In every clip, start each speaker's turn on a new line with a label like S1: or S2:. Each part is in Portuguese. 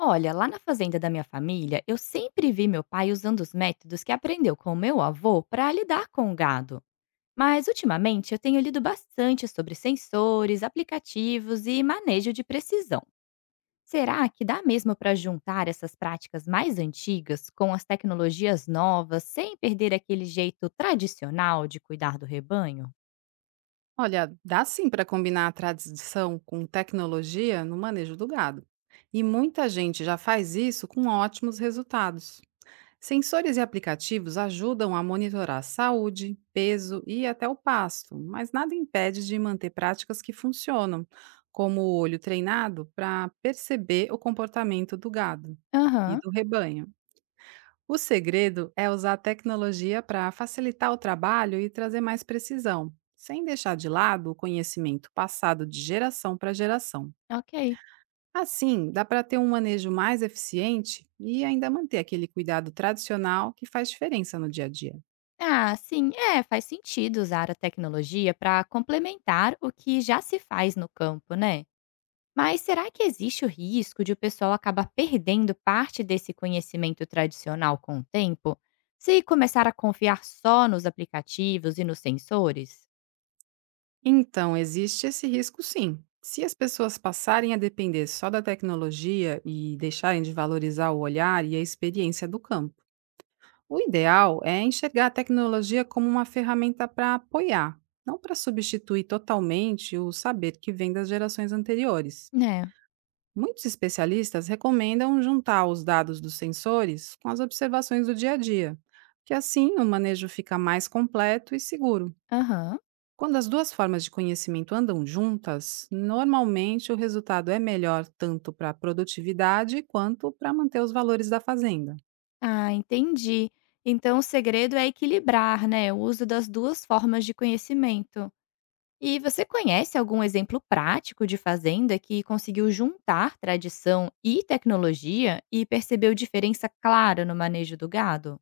S1: Olha, lá na fazenda da minha família, eu sempre vi meu pai usando os métodos que aprendeu com o meu avô para lidar com o gado. Mas ultimamente eu tenho lido bastante sobre sensores, aplicativos e manejo de precisão. Será que dá mesmo para juntar essas práticas mais antigas com as tecnologias novas sem perder aquele jeito tradicional de cuidar do rebanho?
S2: Olha, dá sim para combinar a tradição com tecnologia no manejo do gado. E muita gente já faz isso com ótimos resultados. Sensores e aplicativos ajudam a monitorar a saúde, peso e até o pasto, mas nada impede de manter práticas que funcionam, como o olho treinado para perceber o comportamento do gado e
S1: Aham,
S2: do rebanho. O segredo é usar a tecnologia para facilitar o trabalho e trazer mais precisão, sem deixar de lado o conhecimento passado de geração para geração.
S1: ok.
S2: Assim, dá para ter um manejo mais eficiente e ainda manter aquele cuidado tradicional que faz diferença no dia a dia.
S1: Ah, sim, é, faz sentido usar a tecnologia para complementar o que já se faz no campo, né? Mas será que existe o risco de o pessoal acabar perdendo parte desse conhecimento tradicional com o tempo, se começar a confiar só nos aplicativos e nos sensores?
S2: Então, existe esse risco sim. Se as pessoas passarem a depender só da tecnologia e deixarem de valorizar o olhar e a experiência do campo, o ideal é enxergar a tecnologia como uma ferramenta para apoiar, não para substituir totalmente o saber que vem das gerações anteriores.
S1: Né?
S2: Muitos especialistas recomendam juntar os dados dos sensores com as observações do dia a dia, que assim o manejo fica mais completo e seguro.
S1: Aham.
S2: Quando as duas formas de conhecimento andam juntas, normalmente o resultado é melhor tanto para a produtividade quanto para manter os valores da fazenda.
S1: Ah, entendi. Então o segredo é equilibrar, né, o uso das duas formas de conhecimento. E você conhece algum exemplo prático de fazenda que conseguiu juntar tradição e tecnologia e percebeu diferença clara no manejo do gado?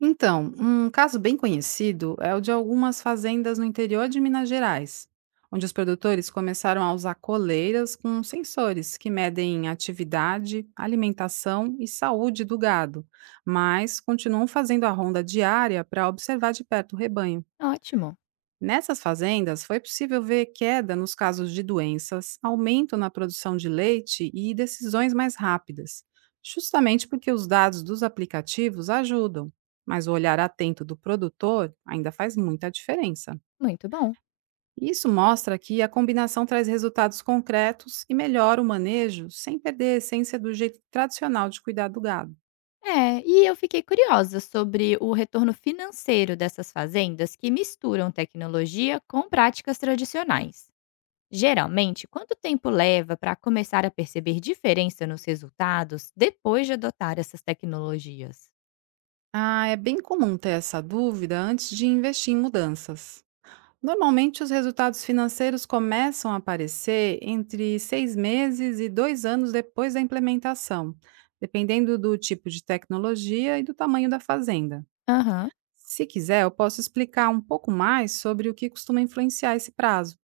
S2: Então, um caso bem conhecido é o de algumas fazendas no interior de Minas Gerais, onde os produtores começaram a usar coleiras com sensores que medem atividade, alimentação e saúde do gado, mas continuam fazendo a ronda diária para observar de perto o rebanho.
S1: Ótimo,
S2: Nessas fazendas, foi possível ver queda nos casos de doenças, aumento na produção de leite e decisões mais rápidas, justamente porque os dados dos aplicativos ajudam, mas o olhar atento do produtor ainda faz muita diferença.
S1: muito bom.
S2: Isso mostra que a combinação traz resultados concretos e melhora o manejo sem perder a essência do jeito tradicional de cuidar do gado.
S1: É, e eu fiquei curiosa sobre o retorno financeiro dessas fazendas que misturam tecnologia com práticas tradicionais. Geralmente, quanto tempo leva para começar a perceber diferença nos resultados depois de adotar essas tecnologias?
S2: Ah, é bem comum ter essa dúvida antes de investir em mudanças. Normalmente, os resultados financeiros começam a aparecer entre 6 meses e 2 anos depois da implementação, dependendo do tipo de tecnologia e do tamanho da fazenda.
S1: Aham.
S2: Se quiser, eu posso explicar um pouco mais sobre o que costuma influenciar esse prazo.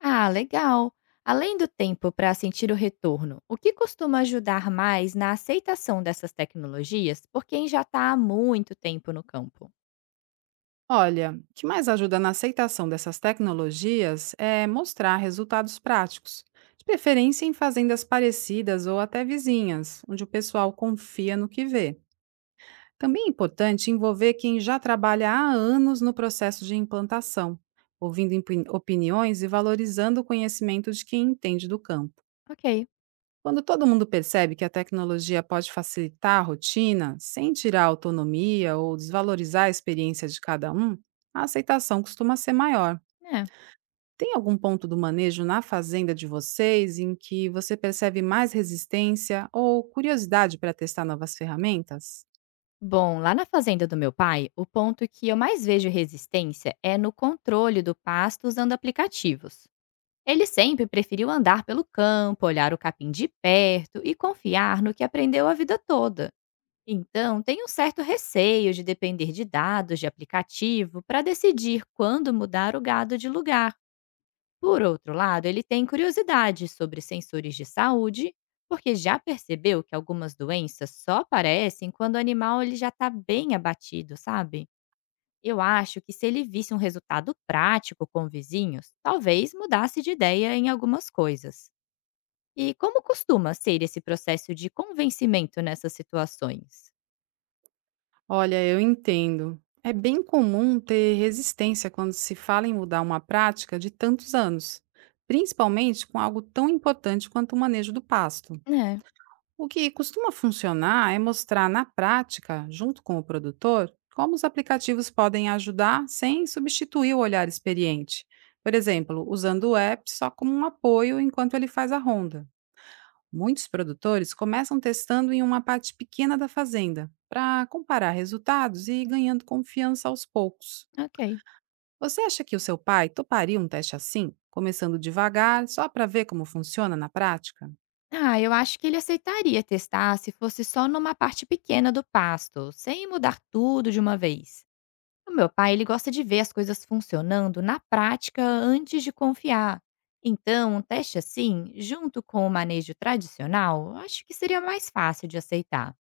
S1: Ah, legal. Além do tempo para sentir o retorno, o que costuma ajudar mais na aceitação dessas tecnologias por quem já está há muito tempo no campo?
S2: Olha, o que mais ajuda na aceitação dessas tecnologias é mostrar resultados práticos, de preferência em fazendas parecidas ou até vizinhas, onde o pessoal confia no que vê. Também é importante envolver quem já trabalha há anos no processo de implantação, ouvindo opiniões e valorizando o conhecimento de quem entende do campo.
S1: Ok,
S2: Quando todo mundo percebe que a tecnologia pode facilitar a rotina, sem tirar a autonomia ou desvalorizar a experiência de cada um, a aceitação costuma ser maior.
S1: é.
S2: Tem algum ponto do manejo na fazenda de vocês em que você percebe mais resistência ou curiosidade para testar novas ferramentas?
S1: Bom, lá na fazenda do meu pai, o ponto que eu mais vejo resistência é no controle do pasto usando aplicativos. Ele sempre preferiu andar pelo campo, olhar o capim de perto e confiar no que aprendeu a vida toda. Então, tem um certo receio de depender de dados de aplicativo para decidir quando mudar o gado de lugar. Por outro lado, ele tem curiosidade sobre sensores de saúde, porque já percebeu que algumas doenças só aparecem quando o animal ele já está bem abatido, sabe? Eu acho que se ele visse um resultado prático com vizinhos, talvez mudasse de ideia em algumas coisas. E como costuma ser esse processo de convencimento nessas situações?
S2: Olha, eu entendo. É bem comum ter resistência quando se fala em mudar uma prática de tantos anos, principalmente com algo tão importante quanto o manejo do pasto.
S1: É,
S2: O que costuma funcionar é mostrar na prática, junto com o produtor, como os aplicativos podem ajudar sem substituir o olhar experiente. Por exemplo, usando o app só como um apoio enquanto ele faz a ronda. Muitos produtores começam testando em uma parte pequena da fazenda, para comparar resultados e ir ganhando confiança aos poucos.
S1: ok.
S2: Você acha que o seu pai toparia um teste assim, começando devagar, só para ver como funciona na prática?
S1: Ah, eu acho que ele aceitaria testar se fosse só numa parte pequena do pasto, sem mudar tudo de uma vez. O meu pai, ele gosta de ver as coisas funcionando na prática antes de confiar. Então, um teste assim, junto com o manejo tradicional, eu acho que seria mais fácil de aceitar.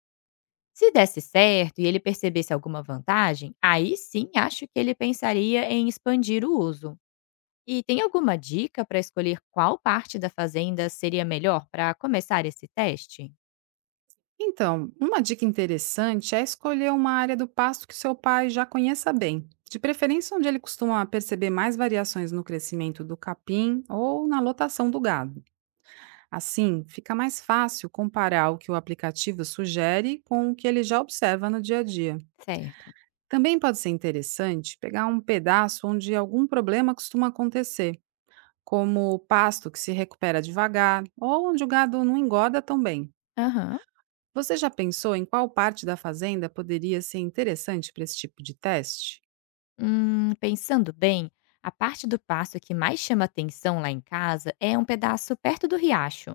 S1: Se desse certo e ele percebesse alguma vantagem, aí sim acho que ele pensaria em expandir o uso. E tem alguma dica para escolher qual parte da fazenda seria melhor para começar esse teste?
S2: Então, uma dica interessante é escolher uma área do pasto que seu pai já conheça bem, de preferência onde ele costuma perceber mais variações no crescimento do capim ou na lotação do gado. Assim, fica mais fácil comparar o que o aplicativo sugere com o que ele já observa no dia a dia.
S1: Certo.
S2: Também pode ser interessante pegar um pedaço onde algum problema costuma acontecer, como o pasto que se recupera devagar ou onde o gado não engorda tão bem.
S1: Aham.
S2: Você já pensou em qual parte da fazenda poderia ser interessante para esse tipo de teste?
S1: Pensando bem, a parte do passo que mais chama atenção lá em casa é um pedaço perto do riacho,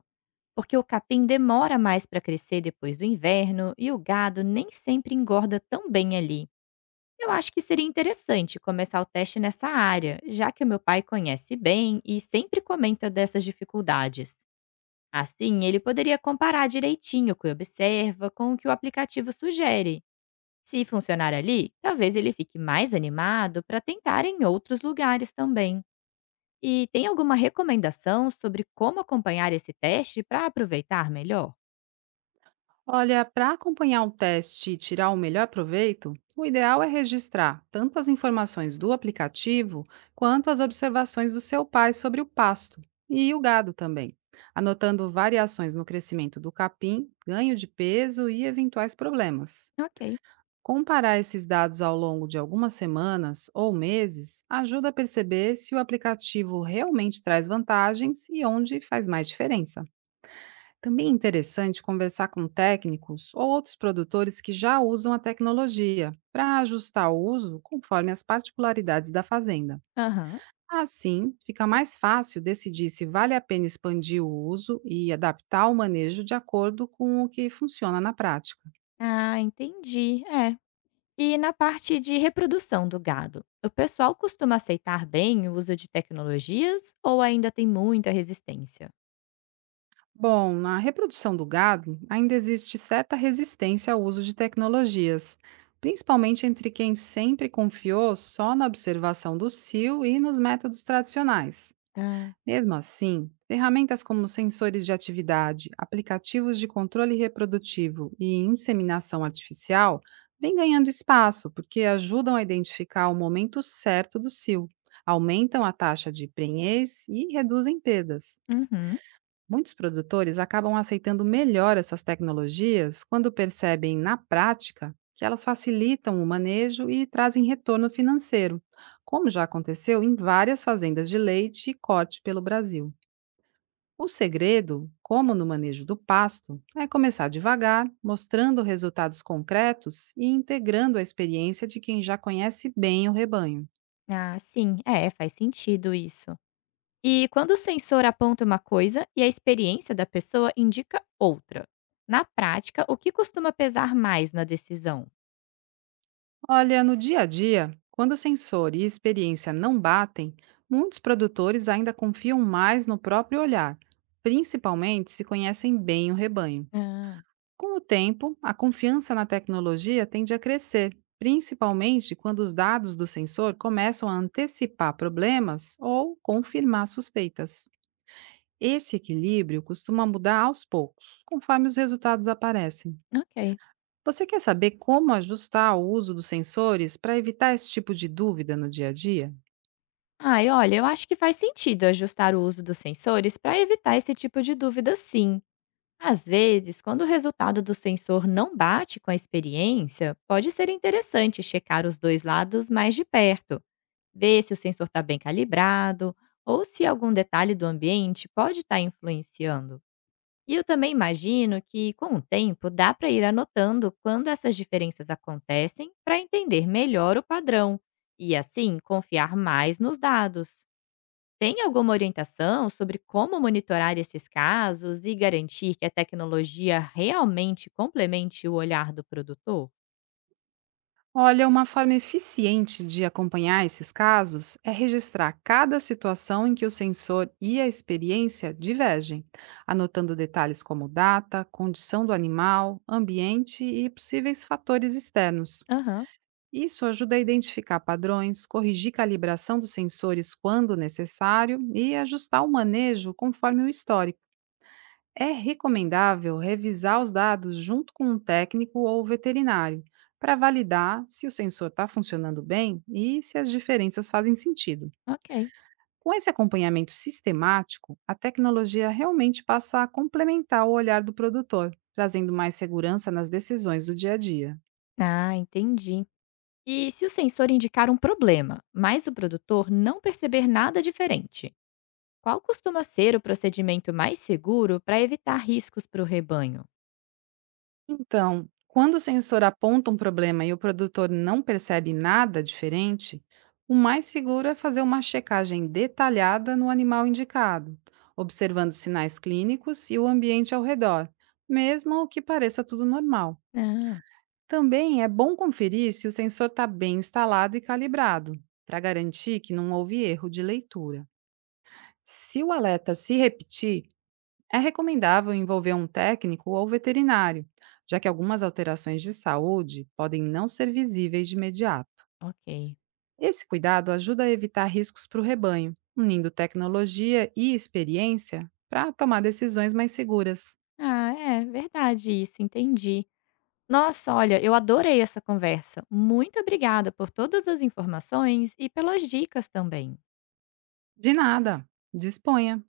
S1: porque o capim demora mais para crescer depois do inverno e o gado nem sempre engorda tão bem ali. Eu acho que seria interessante começar o teste nessa área, já que o meu pai conhece bem e sempre comenta dessas dificuldades. Assim, ele poderia comparar direitinho o que observa com o que o aplicativo sugere. Se funcionar ali, talvez ele fique mais animado para tentar em outros lugares também. E tem alguma recomendação sobre como acompanhar esse teste para aproveitar melhor?
S2: Olha, para acompanhar um teste e tirar o melhor proveito, o ideal é registrar tanto as informações do aplicativo quanto as observações do seu pai sobre o pasto e o gado também, anotando variações no crescimento do capim, ganho de peso e eventuais problemas.
S1: Ok.
S2: Comparar esses dados ao longo de algumas semanas ou meses ajuda a perceber se o aplicativo realmente traz vantagens e onde faz mais diferença. Também é interessante conversar com técnicos ou outros produtores que já usam a tecnologia para ajustar o uso conforme as particularidades da fazenda.
S1: Aham.
S2: Assim, fica mais fácil decidir se vale a pena expandir o uso e adaptar o manejo de acordo com o que funciona na prática.
S1: Ah, entendi. É. E na parte de reprodução do gado, o pessoal costuma aceitar bem o uso de tecnologias ou ainda tem muita resistência?
S2: Bom, na reprodução do gado, ainda existe certa resistência ao uso de tecnologias, principalmente entre quem sempre confiou só na observação do cio e nos métodos tradicionais.
S1: Ah.
S2: Mesmo assim, ferramentas como sensores de atividade, aplicativos de controle reprodutivo e inseminação artificial vêm ganhando espaço porque ajudam a identificar o momento certo do cio, aumentam a taxa de prenhez e reduzem perdas.
S1: Uhum.
S2: Muitos produtores acabam aceitando melhor essas tecnologias quando percebem, na prática, que elas facilitam o manejo e trazem retorno financeiro, como já aconteceu em várias fazendas de leite e corte pelo Brasil. O segredo, como no manejo do pasto, é começar devagar, mostrando resultados concretos e integrando a experiência de quem já conhece bem o rebanho.
S1: Ah, sim, é, faz sentido isso. E quando o sensor aponta uma coisa e a experiência da pessoa indica outra. Na prática, o que costuma pesar mais na decisão?
S2: Olha, no dia a dia, quando o sensor e experiência não batem, muitos produtores ainda confiam mais no próprio olhar, principalmente se conhecem bem o rebanho.
S1: Ah,
S2: Com o tempo, a confiança na tecnologia tende a crescer, principalmente quando os dados do sensor começam a antecipar problemas ou confirmar suspeitas. Esse equilíbrio costuma mudar aos poucos, conforme os resultados aparecem.
S1: ok.
S2: Você quer saber como ajustar o uso dos sensores para evitar esse tipo de dúvida no dia a dia?
S1: Ai, olha, eu acho que faz sentido ajustar o uso dos sensores para evitar esse tipo de dúvida, sim. Às vezes, quando o resultado do sensor não bate com a experiência, pode ser interessante checar os dois lados mais de perto, ver se o sensor está bem calibrado ou se algum detalhe do ambiente pode estar influenciando. E eu também imagino que, com o tempo, dá para ir anotando quando essas diferenças acontecem para entender melhor o padrão e, assim, confiar mais nos dados. Tem alguma orientação sobre como monitorar esses casos e garantir que a tecnologia realmente complemente o olhar do produtor?
S2: Olha, uma forma eficiente de acompanhar esses casos é registrar cada situação em que o sensor e a experiência divergem, anotando detalhes como data, condição do animal, ambiente e possíveis fatores externos.
S1: Aham,
S2: Isso ajuda a identificar padrões, corrigir calibração dos sensores quando necessário e ajustar o manejo conforme o histórico. É recomendável revisar os dados junto com um técnico ou veterinário para validar se o sensor está funcionando bem e se as diferenças fazem sentido.
S1: ok.
S2: Com esse acompanhamento sistemático, a tecnologia realmente passa a complementar o olhar do produtor, trazendo mais segurança nas decisões do dia a dia.
S1: Ah, entendi. E se o sensor indicar um problema, mas o produtor não perceber nada diferente? Qual costuma ser o procedimento mais seguro para evitar riscos para o rebanho?
S2: Então, quando o sensor aponta um problema e o produtor não percebe nada diferente, o mais seguro é fazer uma checagem detalhada no animal indicado, observando sinais clínicos e o ambiente ao redor, mesmo que pareça tudo normal.
S1: Ah,
S2: Também é bom conferir se o sensor está bem instalado e calibrado, para garantir que não houve erro de leitura. Se o alerta se repetir, é recomendável envolver um técnico ou veterinário, já que algumas alterações de saúde podem não ser visíveis de imediato.
S1: ok.
S2: Esse cuidado ajuda a evitar riscos para o rebanho, unindo tecnologia e experiência para tomar decisões mais seguras.
S1: Ah, é verdade isso, entendi. Nossa, olha, eu adorei essa conversa. Muito obrigada por todas as informações e pelas dicas também.
S2: De nada, disponha!